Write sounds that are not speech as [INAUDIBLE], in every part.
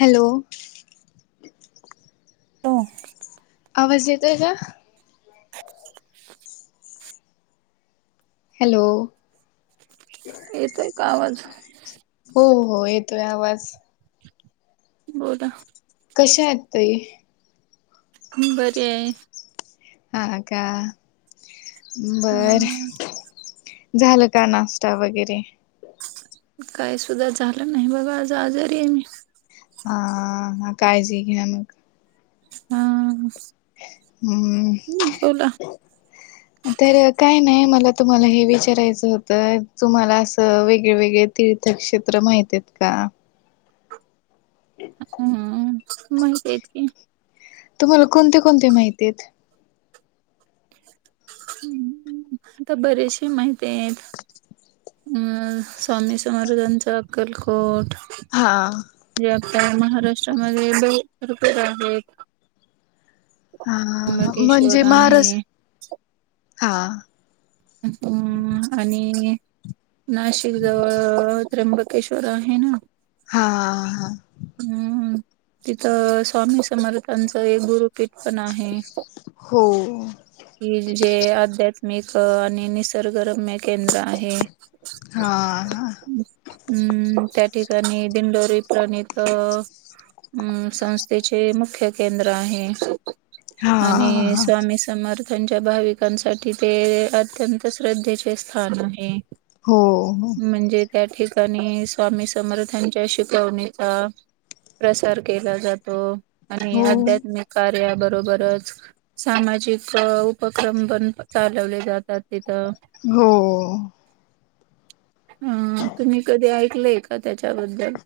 Hello हो मज येत का [UNINTELLIGIBLE] हॅलो! येतोय का आवाज, हो हो येतोय आवाज, बोलला, कशा आहे त ताई, बर आहे. हा का बरं, हा झालं का नाश्ता वगैरे, काय सुद्धा झालं नाही, बघा आज आजारी आहे मी, हा हा काळजी घे ना मग, हा हम्म बोला तर काय नाही. मला तुम्हाला हे विचारायचं होतं तुम्हाला असं वेगळे वेगळे तीर्थक्षेत्र महित, का, हम्म माहिेत की, तुम्हाला कोणते कोणते माहिती आहेत? ह् आता बरेचसे माहिती आहेत. अं स्वामी सम्राजांचा अक्कलकोट, हा आता महाराष्ट्रामध्ये भरपूर आहेत, हा त्र्यंबकेश्वर म्हणजे आहे महाराष्ट हा, अ आणि, नाशिक जवळ त्र्यंबकेश्वर आहे ना, हा हा हम्म तिथं स्वामी समारथांच एक गुरु, किट पण आहे हो ह, जे आध्यात्मिक आणि निसर्गरम्य केंद्र आहे. हा हा हम्म त्या ठिकाणी दिंडोरी प्रणित, अ संस्थेचे मुख्य केंद्र आहे. हा आणि हा स्वामी समर्थ, त्यांच्या भाविकांसाठी ते अत्यंत श्रद्धेचे स्थान आहे. हो म्हणजे त्या ठिकाणी स्वामी समर्थांच्या शिकवणी, प्रसार केला जातो आणि हो आध्यात्मिक कार्याब, बरोबरच सामाजिक उपक्रम पण चालवले जात. हो. ह तुम्ही कधी ऐकलय का त्याच्याबद्दल,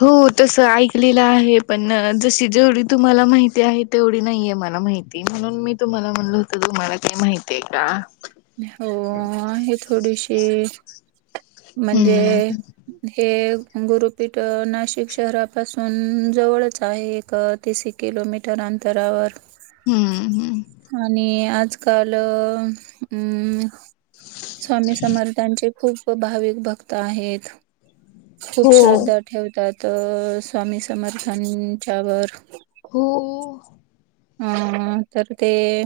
हो तस ऐकलेलं आहे. पण जशी, जेवढी तुम्हाला माहिती आहे, तेवढी नाहीये मला माहिती म्हणून, मी तुम्हाला म्हणलं होतं तुम्हाला काही माहिती आहे. [INAUDIBLE] हो आहे थोडीशी, म्हणजे हम्म हे, गुरुपीठ नाशिक शहरापासून जवळच आहे, एक तिस किलोमीटर, अंतरावर, हम्म हम् आणि आजकाल अम्, स्वामी समर्थांचे खूप भाविक भक्त आहेत. खूप हो श्रद्धा ठेवतात. स्वामी समर्थांच्या व, हो, हम तर ते,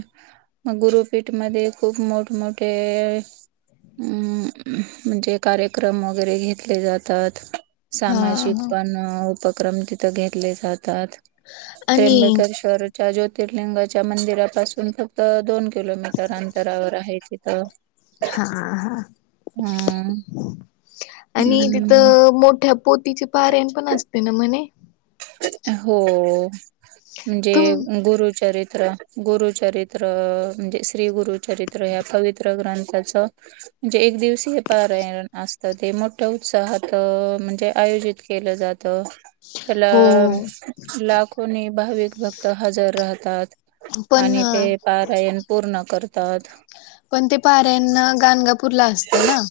मग गुरुपीठ मध्ये खूप मोठमोठे, अम् म्हणजे कार्यक्रम वगैरे घेतले जातात. हा सामाजिक हा पण उपक्रम तिथं घेतले जा तात. आणि त्र्यंबकेश्वर च्या ज्योतिर्लिंगाच्या मंदिरापासून फक्त दोन किलोमीटर अंतरावर आहे तिथं. हा हा हम्म. आणि हम्म तिथं मोठ्या पोतीचे पारयण पण असते ना म्हणे. हो म्हणजे तुम गुरुचरित ्र गुरुचरित्र म्हणजे श्री गुरुचरित्र ह्या पवित्र ग्रंथाच जे एक दिवसीय पारायण असतं, ते मोठ्या उत्साहात म्हणजे आयोजित केलं जात. त्याला हो लाखोनी भाविक भक्त हजर राहतात. पण आणि ते पारायण पूर्ण करतात. पण ते पारायण ना गणगापूरला असतं ना.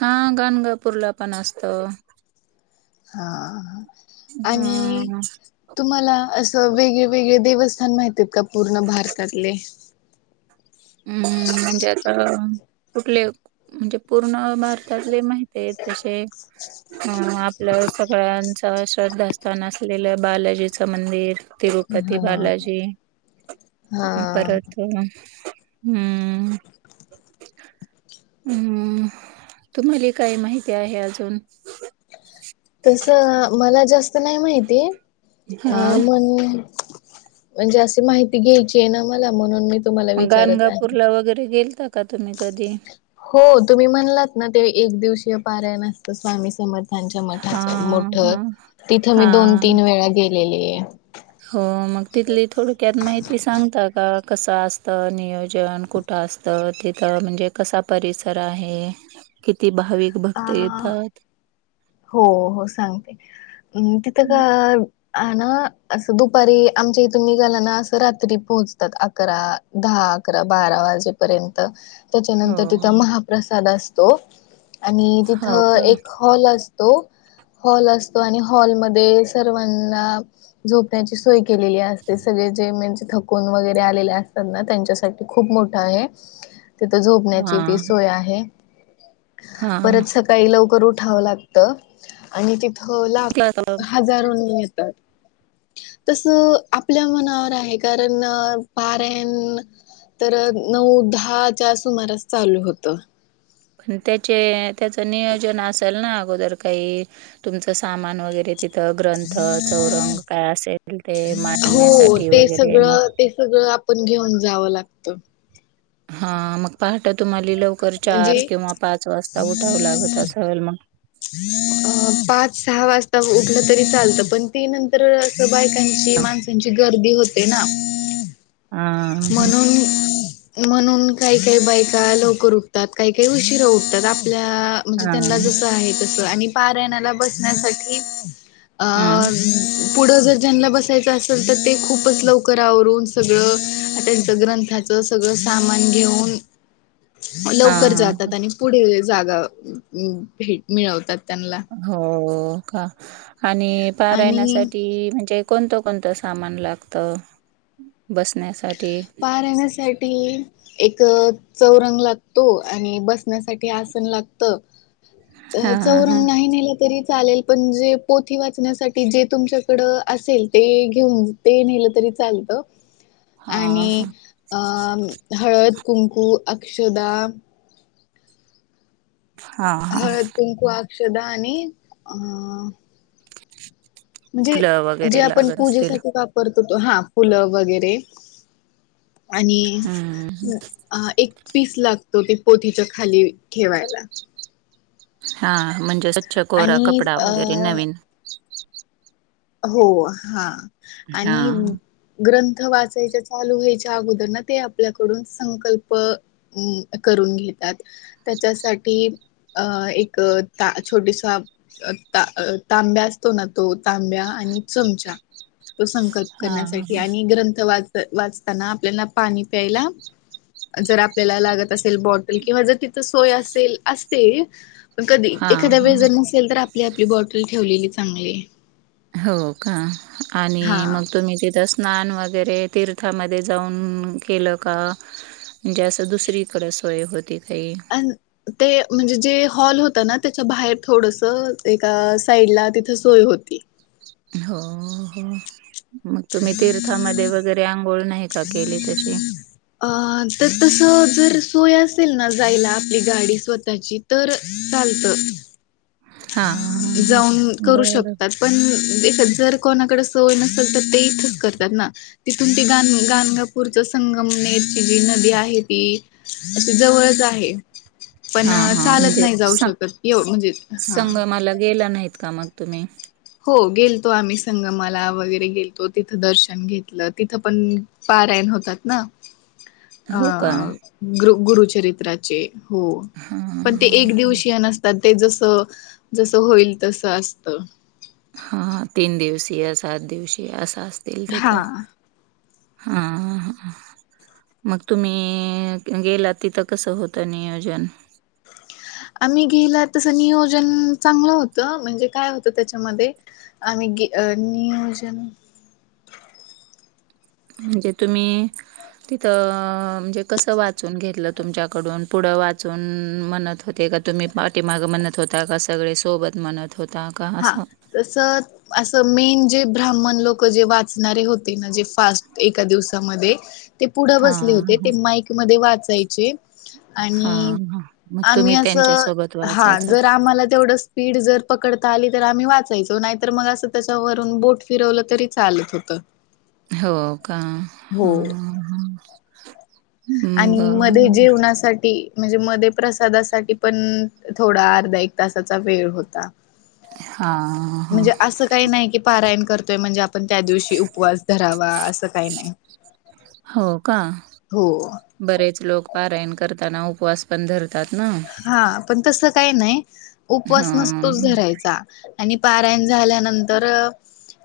हा गाणगापूर ला पण असतो. हा आणि हं, तुम्हाला असं वेगळे वेगळे देवस्थान माहिती आहेत का पूर्ण भारतातले. अम् म्हणजे आता कुठले म्हणजे पूर्ण भारतातले माहित आहे. तसे अं आपलं सगळ्यांच श्रद्धास्थान असलेलं बालाजीचं मंदिर. तिरुपती हा बालाजी हा. परत, हम्म. हम्म तुम्हाला काय माहिती आहे अजून? तसं मला जास्त नाही माहिती, अ हा मण म्हणजे अशी माहिती घ्यायची आहे ना मला म्हणून मी तुम्हाला विचारत आहे. गणगापूरला वगैरे गेलता का तुम्ही कधी? हो तुम्ही म्हणलात ना ते एक दिवशीय पारायन असतं स्वामी समर्थ त्यांच्या हा मठाच मोठ हा तिथं मी हा दोन तीन वेळा गेलेले. हो मग तिथली थोडक्यात माहिती सांगता का कसं असतं, नियोजन कुठ? त, तिथ म्हणजे कसा परिसर आहे? भाविक अ भक्त येतात? हो हो सांगते. तिथं का हा ना असं दुपारी आमच्या इथून निघाला ना असं रात्री पोहोचतात अकरा दहा अकरा बारा वाजेपर्यंत. हो त्याच्यानंतर तिथं महाप्रसाद असतो. आणि हो तिथं का? एक हॉल अस हॉल असतो आणि हॉल मध्ये सर्वांना झोण्याची सोय केलेले असते. सगळे जे म्हणजे थकून वगैरे आलेले असतात ना त्यांच्यासाठी खूप मोठा आहे. तिथ झोपण्याची हा ती सोय आहे. हा परत सकाळी लवकर उ ठाव लागत आणि तिथ लाख हजारो नी येतात. तस आपल्या मनावर आहे, कारण पारायण तर नऊ दहाच्या सुमारास चालू होत. पण त्याचे त्याच नियोजन असेल ना अगोदर काही तुमचं सामान वगैरे ति थ ग्रंथ, चौरंग काय असेल ते हो मांडण्यासाठी ते वगैरे सगळं मग ते सगळं आपण घेऊन जावं लागत. हा मग पहाट तुम्हाला लवकर म्हणजे चार किंवा पाच वाजता उठाव लागत असल म्हग. [INAUDIBLE] पाच सहा वाजता उठलं तरी चालतं पण तीन नंतर अस बायकांची माणसांची गरदी होते ना. हा म्हणून म्हणून काही काही बायका लवकर उठतात, काही काही उशीरा उठतात. आपल्या म्हणजे हा त्यांना जस आहे तस. आणि पारायणाला बसण्यासाठी आ हम्म पुढं जर ज्यांना बसायचं असेल तर ते खूपच लवकर आवरून सगळं त्यांचं ग्रंथाचं सगळं सामान घेऊन लवकर हा जातात आणि पुढे जागा भे मिळवतात त्यांना हो का आणि आणि पारायण्यासाठी म्हणजे कोणत कोणत सामान लागत बसण्यासाठी पार राहण्यासाठी एक चौरंग लागतो आणि बसण्यासाठी आसन लागत हा हा हा चौरंग नाही नेलं तरी चालेल पणजे पोथी वाचण्यासाठी जे तुमच्याकड असेल ते घेऊन ते नेलं तरी ांलत हा आणि हळद कुंकू अक्षदा हा हा औषदा आणि अ म्हणजे फुलं जे वगैरे आपण लागत असतील पूजेसाठी वापरतो त हा फुलं वगैरे आणि हम्म एक पीस लागतो ते पोथीच्या खाली ठेवायला हा म्हणजे स्वच्छ कोरा आणि कपडा वगैरे अ नवीन हो हा आणि हां. ग्रंथ वाचायच चालू व्हायच च्या अगोदरना ते आपल्याकडून संकल्प करून घेतात त्याच्यासाठी अ एक ता छोटीसा ता तांब्या असतो ना तो तांब्या आणि चमचा तो संकल्प हां. करण्यासाठी आणि ग्रंथ वाच वाचताना आपल्याला पाणी प्यायला जर आपल्याला लागत असेल बॉटल किंवा जर तिथं सोय असेल असते कधी हां, एखाद्या वेळ जर हां. नसेल तर आपली आपली बॉटल ठेवलेली चांगले हो का आणि मग तुम्ही तिथं स्नान वगैरे तीर्थामध्ये जाऊन केलं का म्हणजे असं दुसरीकडें सोय होती काही अन ते म्हणजे जे हॉल होत ना त्याच्या बाहेर थोडस एका साईडला तिथ सोय होती हो हो मग तुम्ही तीर्थामध्ये वगैरे आंघोळ नाहीत अ तर तस त जर सोय असेल ना जायला आपली गाडी स्वतःची तर चालत हां, हां, हां. जाऊन करू बरं. शकतात पण जर कोणाकडे सवय नसेल तर ते इथंच करतात ना तिथून ते ग गानगापूरच संगमनेरची जी नदी आहे ती अशी जवळच आहे पण हां, हां. चालत म्हणजे नाही जाऊ सं शकत यो म्हणजे हा. संगमाला गेला नाहीत का मग तुम्ही हो गेलतो आम्ही संगमाला वगैरे गेलतो तिथं दर्शन घेतलं तिथं पण पारायण होतात ना अ हो का? ग्रु गुरुचरित्राचे हो हां, हां, पण ते एक हां. दिवशीय नसतात ते जस जस होईल तसं असत हा तीन दिवसीय सात दिवशीय असं असतील हा तिथं हा हा मग तुम्ही गेला तिथं कसं होतं नियोजन आम्ही घेला तस नियोजन चांगलं होतं म्हणजे काय होतं त्याच्यामध्ये आमी गे नियोजन म्हणजे तुम्ही तिथं म्हणजे कसं वाचून घेतलं तुमच्याकडून पुढं वाचून म्हणत होते का तुम्ही पाठीमाघ म्हणत होता का सगळे सोबत म्हणत होता का हा असं? तस अस मेन जे ब्राह्मण लोक जे वाचणारे होते ना जे फास्ट एका दिवसामध्ये ते पुढं बसले हां, होते ते माईक मध्ये वाचायचे आणि हां, हां. मग आम्ही तुम्ही अस त्यांच्यासोबत हा वाचायचात. जर आम्हाला तेवढ स्पीड जर पकडता आली तर आम्ही वाचायचो नाहीतर मग असं त्याच्यावरून बोट फिरवलं तरी चालत होत हो का हम हम आणि मध्ये जेवणासाठी म्हणजे मध्ये प्रसादासाठी पण थोडा अर्धा एक तासाचा वेळ होता हां, हां. म्हणजे असं काही नाही कि पारायण करत म्हणजे आपण त्या दिवशी उपवास धरावा असं काही नाही हो का हो बरेच लोक पारायण करताना उपवास पण धर हा पण तस काही नाही उपवास हां. नसतोच धरायचा आणि पारायण झाल्यानंतर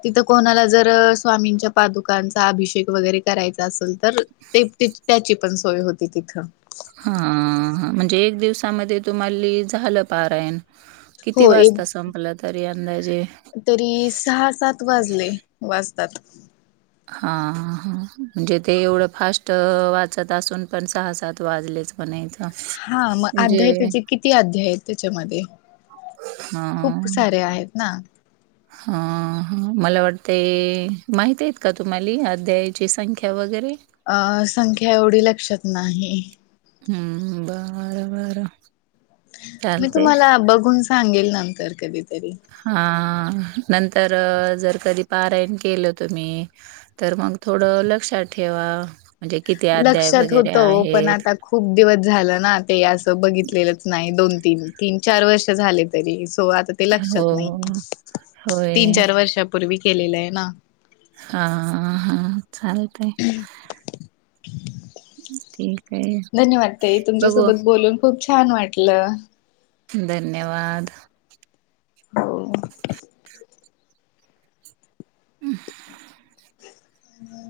तिथं कोणाला जर स्वामींच्या पादुकांचा अभिषेक वगैरे करायचा असल तर ते त्याची पण सोय होती तिथं हा हा म्हणजे एक दिवसामध्ये तुम्हाले झालं पारायण ह [INAUDIBLE] हो किती एक वाजता संपलं तरी अंदाजे? तरी सहा सात वाजले वाज तात हा ह म्हणजे ते एवढं फास्ट वाचत असून पण सहा सात वाजले च मणायच हा मग अध्याय त्याचे किती अध्याय त्याच्यामध्ये खूप सारे आहेत ना हा हा मला वाटतय माहती एत का तुम्हाले अध्यायाची संख्या वगैरे अ संख्या एवढी लक्षात नाही हम् हम बर बरं मी चालतंय. तुम्हाला बघून सांगेल नंतर कधी हा नंतर जर कधी पारायण केलं तुम्ही तर मग थोडं लक्षात ठेव म्हणजे किती अ लक्षात होत पण आता खूप दिवस झालं ना ते असं बघितलेलंच नाही दोन तीन चार वर्ष झाले तरी होो आता ते हो, लक्षात नाही होय. तीन चार वर्षापूर्वी केलेलं आहे ना हा हा चालतय धन्यवाद तई बघू. तुमच्यासोबत बोलून खूप छान छान वाटलं धन्यवाद हो हम ब